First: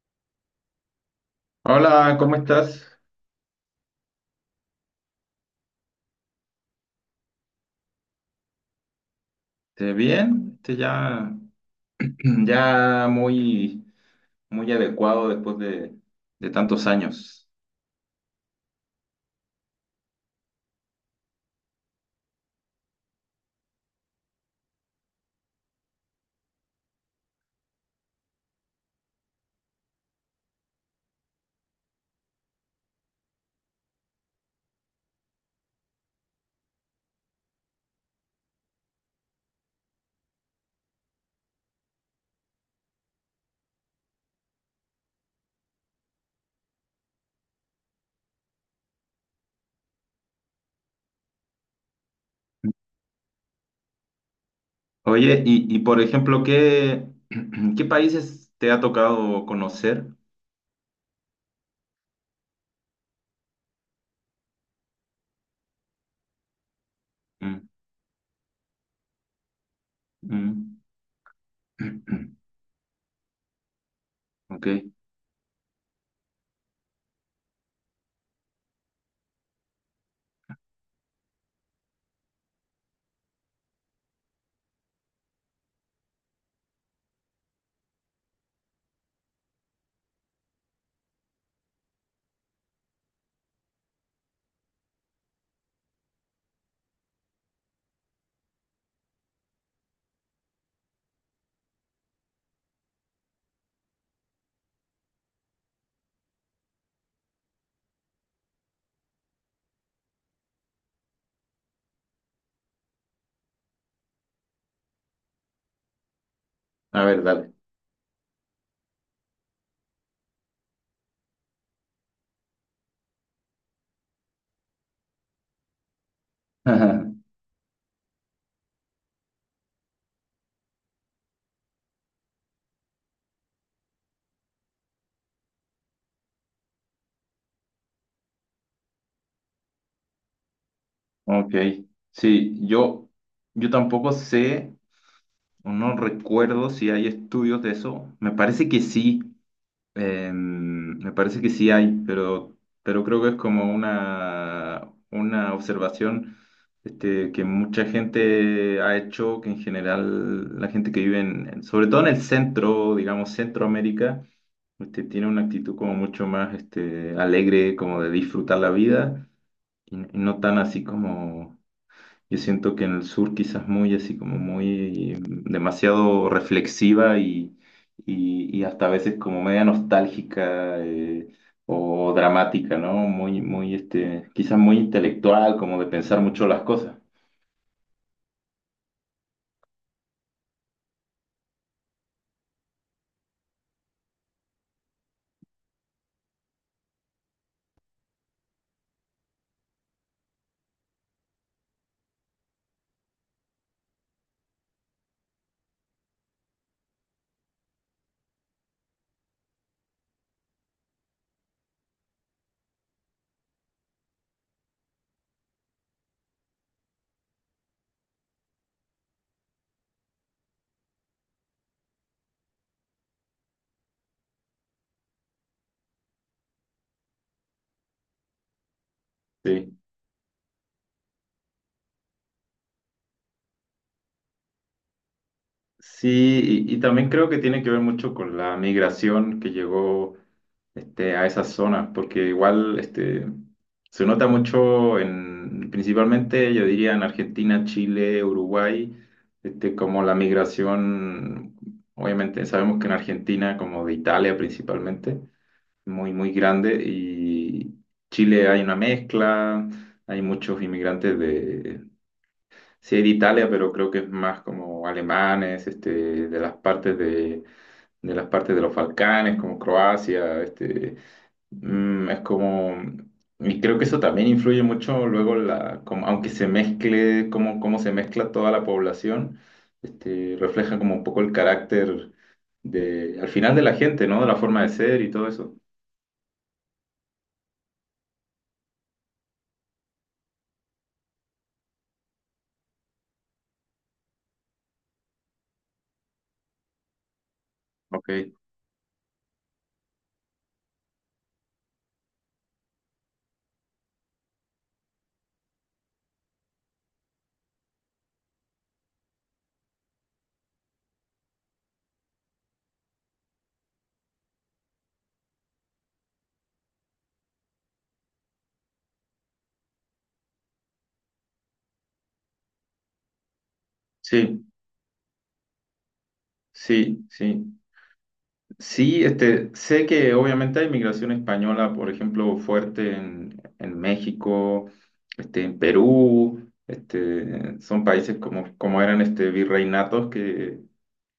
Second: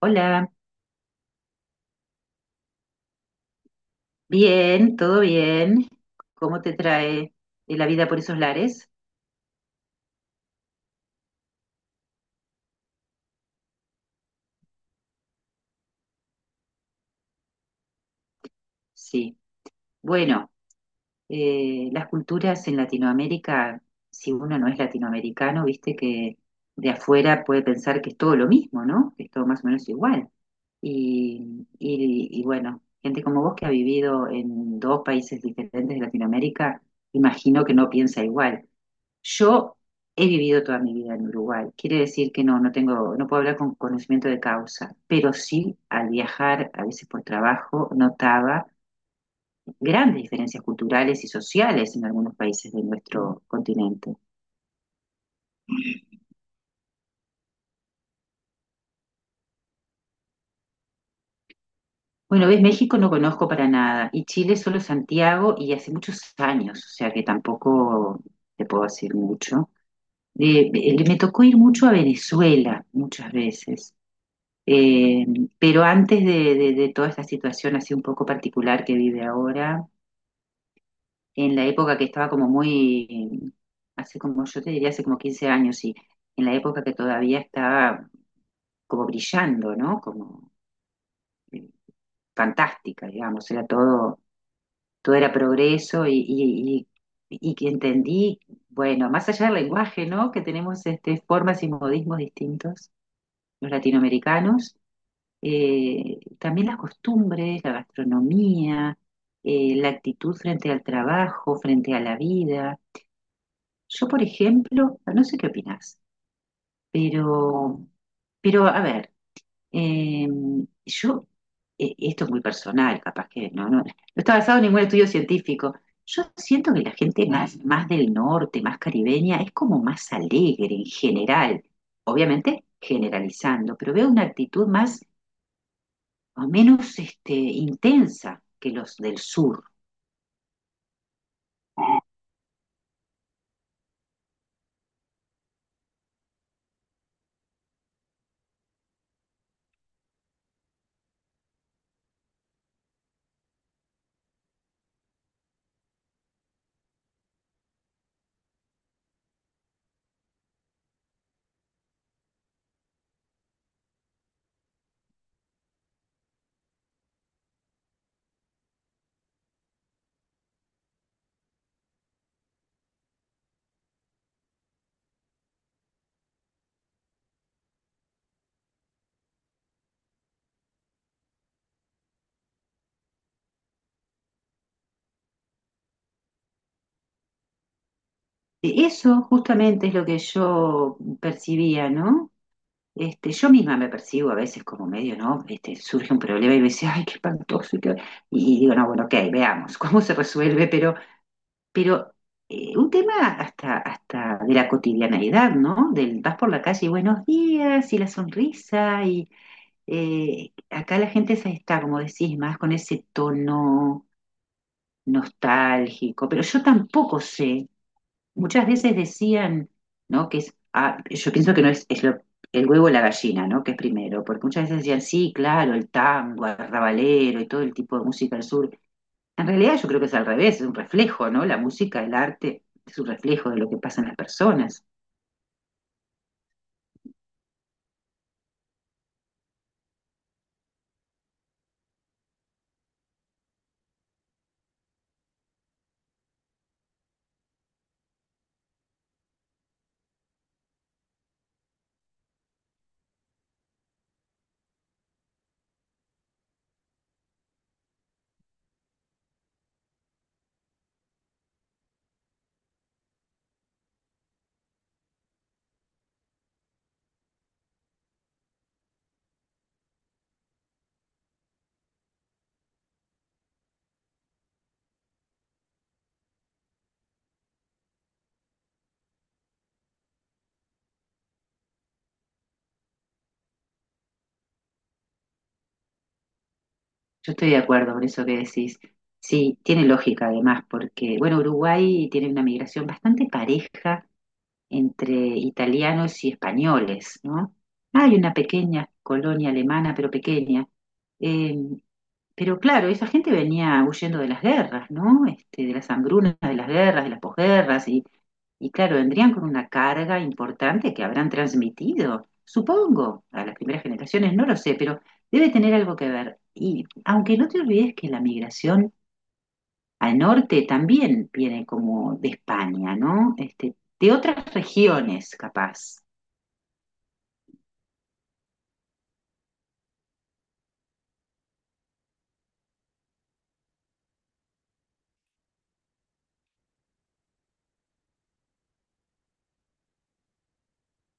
Hola, Hola, ¿cómo estás? bien, todo bien. ¿Cómo te trae la vida por esos lares? ¿Te bien? Este ya, ya muy, muy adecuado después de tantos años. Sí. Bueno, las culturas en Latinoamérica, si uno no es latinoamericano, viste que de afuera puede pensar que es todo lo mismo, ¿no? Que es todo más o menos igual. Y bueno, gente como vos que ha vivido en dos países diferentes de Latinoamérica, imagino que no piensa igual. Yo he vivido toda mi vida en Uruguay. Quiere decir que no tengo, no puedo hablar con conocimiento de causa, pero sí al viajar, a veces por trabajo, notaba grandes diferencias culturales y sociales en algunos países de nuestro continente. Oye, y por ejemplo, ¿ qué países te ha tocado conocer? Bueno, ves, México no conozco para nada y Chile solo Santiago y hace muchos años, o sea que Mm, tampoco te puedo decir mucho. Mm, Me tocó ir mucho a Venezuela muchas veces. ok, Eh, pero antes de toda esta situación así un poco particular que vive ahora, en la época que estaba como muy, hace como, yo te diría hace como 15 años, y en la época que todavía estaba como brillando, ¿no? Como eh, fantástica, digamos, era todo, todo era progreso y que entendí, bueno, más allá del lenguaje, ¿no? Que tenemos este, formas y modismos distintos, los latinoamericanos, también las costumbres, la gastronomía, la actitud frente al trabajo, frente a la vida. Yo, por ejemplo, no sé qué opinás, a ver, dale. pero, pero a ver, eh, yo, esto es muy personal, capaz que no está basado en ningún estudio científico. Yo siento que la gente más, más del norte, más caribeña, es como más alegre en general, obviamente generalizando, pero veo una actitud más o menos este, intensa que los del sur. Ok, sí, yo tampoco sé o no recuerdo si hay estudios de eso. Me parece que sí. Me parece que sí hay, pero creo que es como una observación este, que mucha gente ha hecho, que en general la gente que vive sobre todo en el centro, digamos Centroamérica, este, tiene una actitud como mucho más este, alegre, como de disfrutar la vida, y no tan así como yo siento que en el sur quizás muy así como muy demasiado reflexiva y hasta a veces como media nostálgica o dramática, ¿no? Muy, muy, este, quizás muy intelectual, como de pensar mucho las cosas. Eso justamente es lo que yo percibía, ¿no? Este, yo misma me percibo a veces como medio, ¿no? Este, surge un problema y me dice, ay, qué espantoso. ¿Y qué? Y digo, no, bueno, ok, veamos cómo se resuelve, pero un tema hasta, hasta de la cotidianeidad, ¿no? Del vas por la calle y buenos días y la sonrisa y acá la gente está, como decís, más con ese tono nostálgico, pero yo tampoco sé. Muchas veces decían, ¿no? Que es, ah, yo pienso que no es, es lo- el huevo o la gallina, ¿no? Que es primero, porque muchas veces decían, sí, claro, el tango, el rabalero y todo el tipo de música del sur. En Sí. realidad yo creo que es al revés, es un reflejo, ¿no? La música, el arte, es un reflejo de lo que pasa en las personas. Sí, y también creo que tiene que ver mucho con la migración que llegó este, a esas zonas, porque igual este, se nota mucho en, principalmente yo diría en Argentina, Chile, Uruguay, este, como la migración, obviamente sabemos que en Argentina, como de Italia principalmente, muy, muy grande, y Chile hay una mezcla, hay muchos inmigrantes. Sí, de Italia, pero creo que es más como alemanes, este, de las partes de las partes de los Balcanes, como Croacia, este, es como, y creo que eso también influye mucho luego la, como- aunque se mezcle, cómo se mezcla toda la población, este, refleja como un poco el carácter de, al final de la gente, ¿no? De la forma de ser y todo eso. Yo estoy de acuerdo con eso que decís. Sí, tiene lógica además, porque, bueno, Uruguay tiene una migración bastante pareja entre italianos y españoles, ¿no? Hay una Ok, pequeña colonia alemana, pero pequeña. Eh, pero claro, esa gente venía huyendo de las guerras, ¿no? Este, de las hambrunas, de las guerras, de las posguerras, y claro, vendrían con una carga importante que habrán transmitido, supongo, a las primeras generaciones, no lo sé, pero debe tener algo que ver. Y aunque no te olvides que la migración al norte también viene como de España, ¿no? Este, de sí, otras regiones, capaz. sí, sí. Sí, este, sé que obviamente hay migración española, por ejemplo, fuerte en México, este, en Perú, este, son países como, como eran este, virreinatos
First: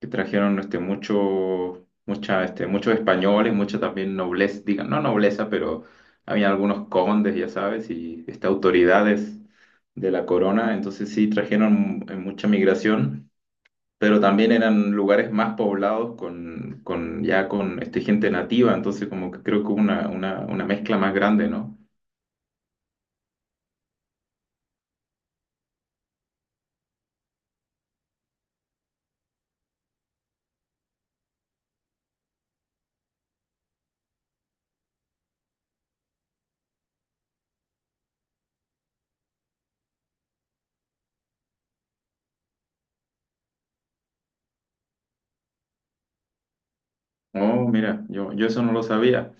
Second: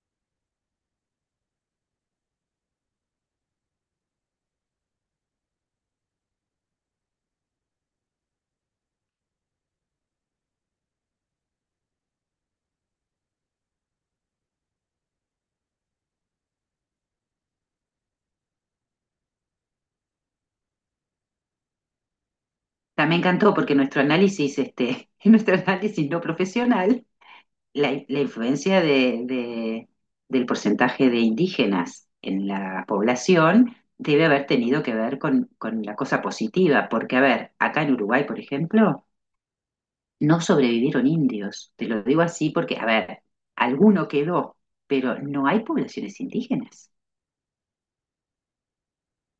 que trajeron este, mucho, mucha, este, muchos españoles, mucha también nobleza, digan, no nobleza, pero había algunos condes, ya sabes, y este, autoridades de la corona, entonces sí trajeron mucha migración, pero también eran lugares más poblados con ya con este, gente nativa, entonces como que creo que hubo una mezcla más grande, ¿no? También me encantó porque nuestro análisis, este, nuestro análisis no profesional, la influencia del porcentaje de indígenas en la población debe haber tenido que ver con la cosa positiva, porque, a ver, acá en Uruguay, por ejemplo, no sobrevivieron indios. Te lo digo así porque, a ver, alguno quedó, pero no hay poblaciones indígenas. Oh, mira, yo eso no lo sabía.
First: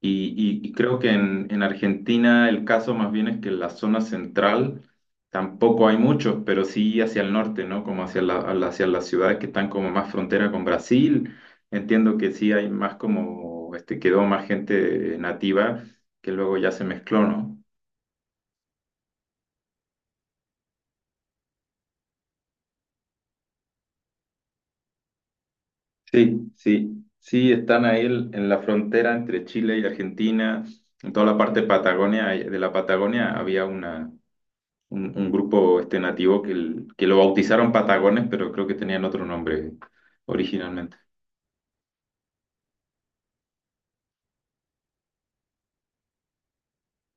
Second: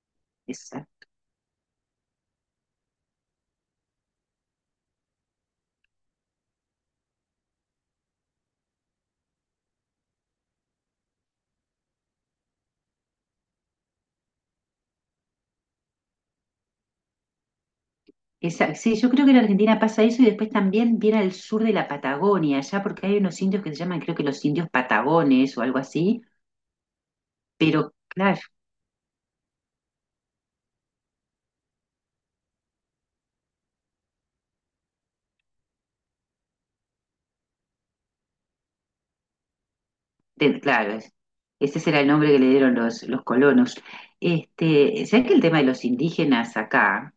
Y Es creo que en Argentina el caso más bien es que en la zona central tampoco hay muchos, pero sí hacia el norte, ¿no? Como hacia la- a la- hacia las ciudades que están como más frontera con Brasil. Entiendo que sí hay más como, este, quedó más gente nativa que luego ya se mezcló, ¿no? Sí, yo creo que en Argentina pasa eso y después también viene al sur de la Patagonia, allá porque hay unos indios que se llaman, creo que los indios patagones o algo así, Sí, sí, sí, están pero ahí el- claro, en la frontera entre Chile y Argentina, en toda la parte Patagonia, de la Patagonia había un grupo este nativo que, el- que lo bautizaron Patagones, pero creo que tenían otro nombre te- claro, originalmente. es- ese será el nombre que le dieron los colonos. Este, ¿sabes que el tema de los indígenas acá?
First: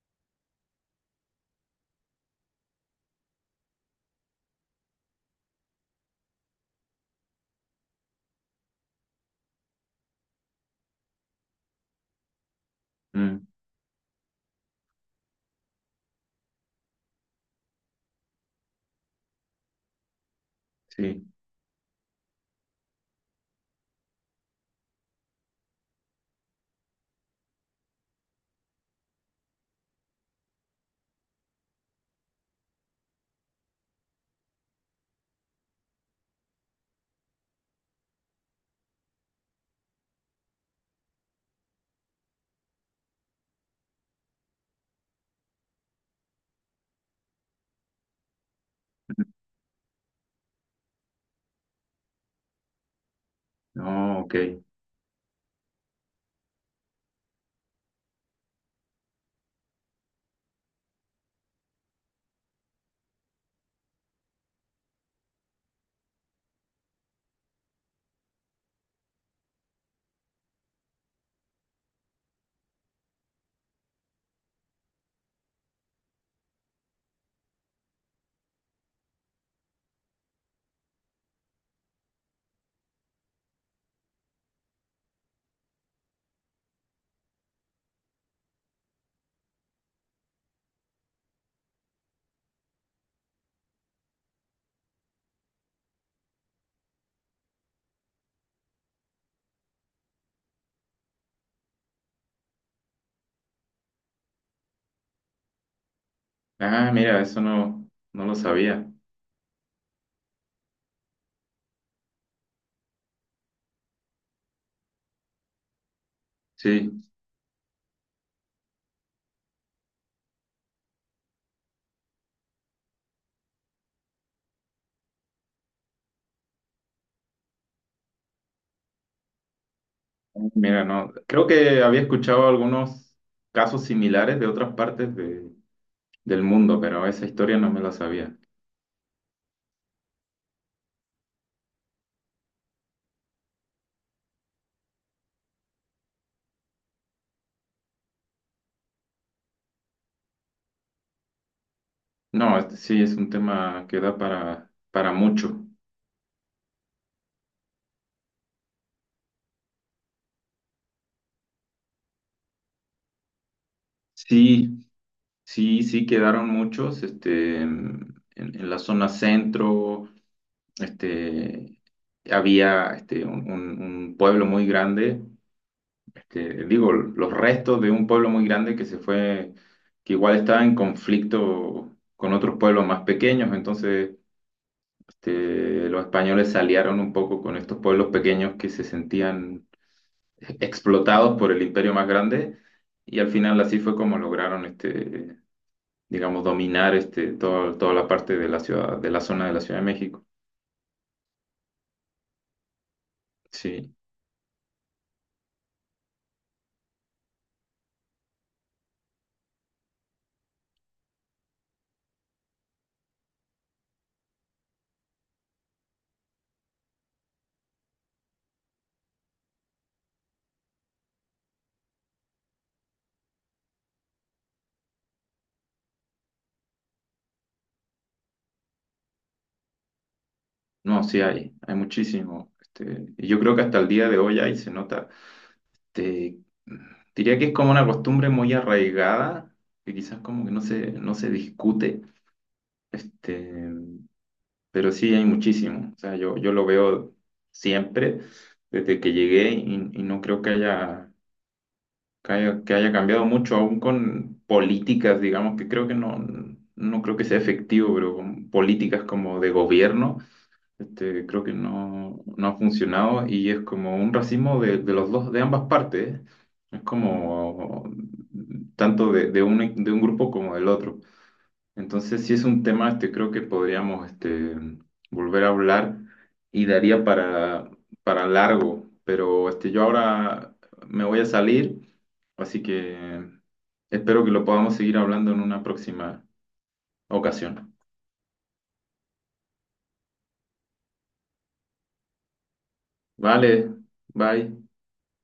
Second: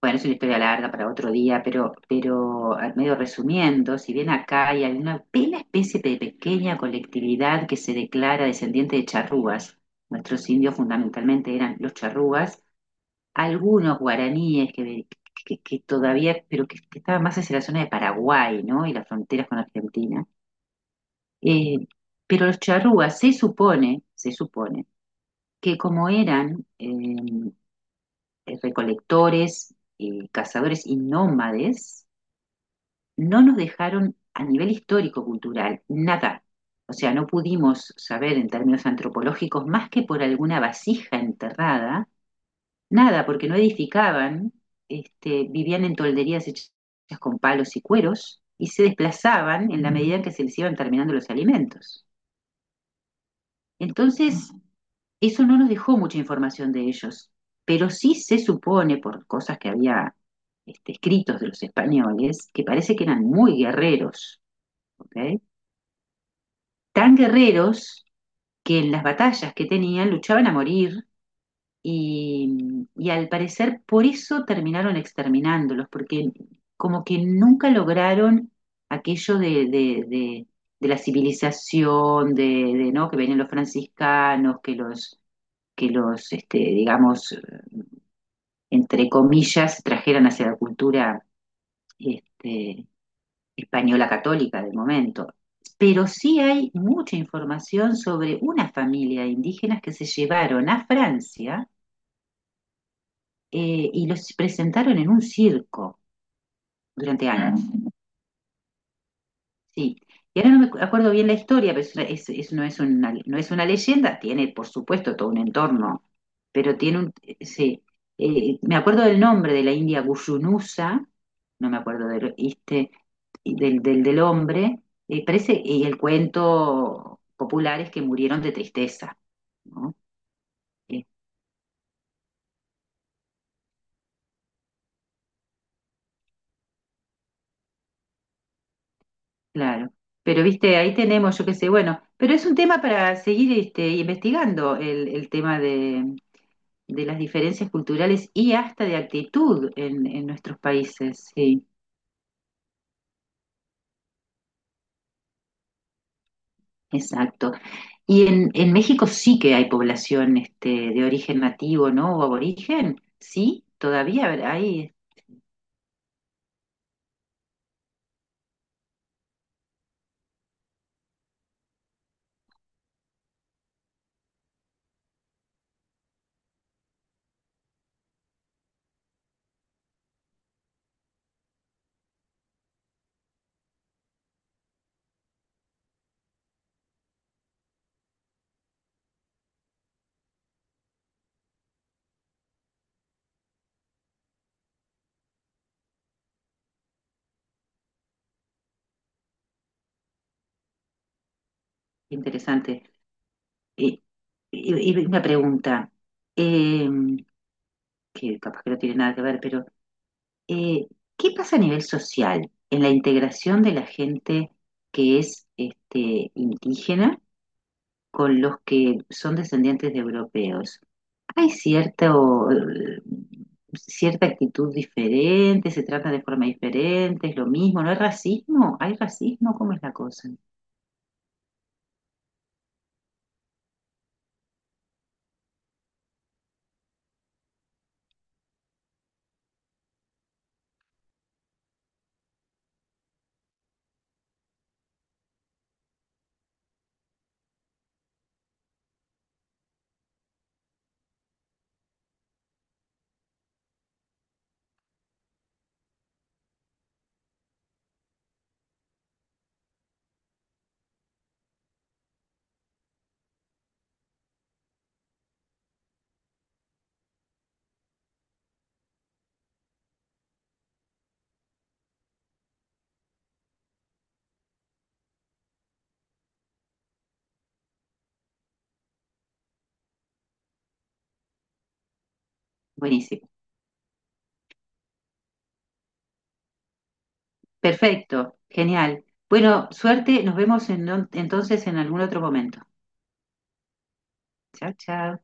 Bueno, es una historia larga para otro día, pero al medio resumiendo, si bien acá hay una pequeña especie de pequeña colectividad que se declara descendiente de charrúas, nuestros indios fundamentalmente eran los charrúas, Mm, algunos guaraníes que todavía, pero que estaban más hacia la zona de Paraguay, ¿no? Y las fronteras con Argentina. sí, Eh, pero los charrúas se supone, que como eran recolectores, cazadores y nómades, no nos dejaron a nivel histórico-cultural nada. O sea, no pudimos saber en términos antropológicos más que por alguna vasija enterrada. Nada, porque no edificaban, este, vivían en tolderías hechas con palos y cueros y se desplazaban en la medida en que se les iban terminando los alimentos. no, ok. Entonces, eso no nos dejó mucha información de ellos, pero sí se supone por cosas que había este, escritos de los españoles que parece que eran muy guerreros, ¿ok? Tan guerreros que en las batallas que tenían luchaban a morir. Y al parecer por eso terminaron exterminándolos, porque como que nunca lograron aquello de la civilización, de, ¿no? Que venían los franciscanos, que los este, digamos, entre comillas, trajeran hacia la cultura este, española católica del momento. Pero sí hay mucha información sobre una familia de indígenas que se llevaron a Francia, y los presentaron en un circo Ah, mira, durante eso años. no, no lo sabía. Sí. Y ahora no me acuerdo bien la historia, pero es, no, es una, no es una leyenda, tiene por supuesto todo un entorno, pero tiene Sí, un... Sí. Me acuerdo del nombre de la india Gushunusa, no me acuerdo del, este, y del, del, del hombre, parece, y el cuento popular es que murieron de tristeza, ¿no? mira, Eh, no. Creo que había escuchado algunos casos similares de otras partes de- del mundo, pero esa historia no me la sabía. Claro, pero viste, ahí tenemos, yo qué sé, bueno, pero es un tema para seguir este, investigando el tema de las diferencias culturales y hasta de actitud en nuestros países, sí, No, este sí es un tema que da para mucho. exacto. Y en México sí que hay población este, de origen nativo, ¿no? O aborigen, sí, todavía a ver, Sí, hay, sí, sí quedaron muchos, este, en la zona centro, este, había este, un pueblo muy grande, este, digo, los restos de un pueblo muy grande que se fue, que igual estaba en conflicto con otros pueblos más pequeños, entonces este, los españoles se aliaron un poco con estos pueblos pequeños que se sentían explotados por el imperio más grande y al final así fue como lograron este, digamos, dominar este, toda la parte de la ciudad, de la zona de la Ciudad de México. interesante. Sí, Y, y una pregunta, eh, que capaz que no tiene nada que ver, pero... Eh, ¿Qué pasa a nivel social en la integración de la gente que es este, indígena con los que son descendientes de europeos? ¿Hay cierta cierta actitud diferente? ¿Se trata de forma diferente? ¿Es lo mismo? ¿No hay racismo? ¿Hay racismo? ¿Cómo es la cosa? no, sí hay muchísimo. Este, y yo creo que hasta el día de hoy ahí se nota. Este, diría que es como una costumbre muy arraigada, que quizás como que no se discute, este, pero sí hay muchísimo. O sea, yo lo veo siempre desde que llegué y no creo que haya que haya cambiado mucho, aún con políticas, digamos, que creo que no, no creo que sea efectivo, pero con políticas como de gobierno, este, creo que no, no ha funcionado y es como un racismo de los dos, de ambas partes, ¿eh? Es como tanto de un grupo como del otro. Entonces, si es un tema, este, creo que podríamos, este, volver a hablar y daría para largo, pero este, yo ahora me voy a salir. Así Buenísimo. que espero que lo podamos seguir hablando en una próxima ocasión. Perfecto. Genial. Bueno, suerte. Nos vemos en- entonces en algún otro momento. Vale, bye. Chao, chao.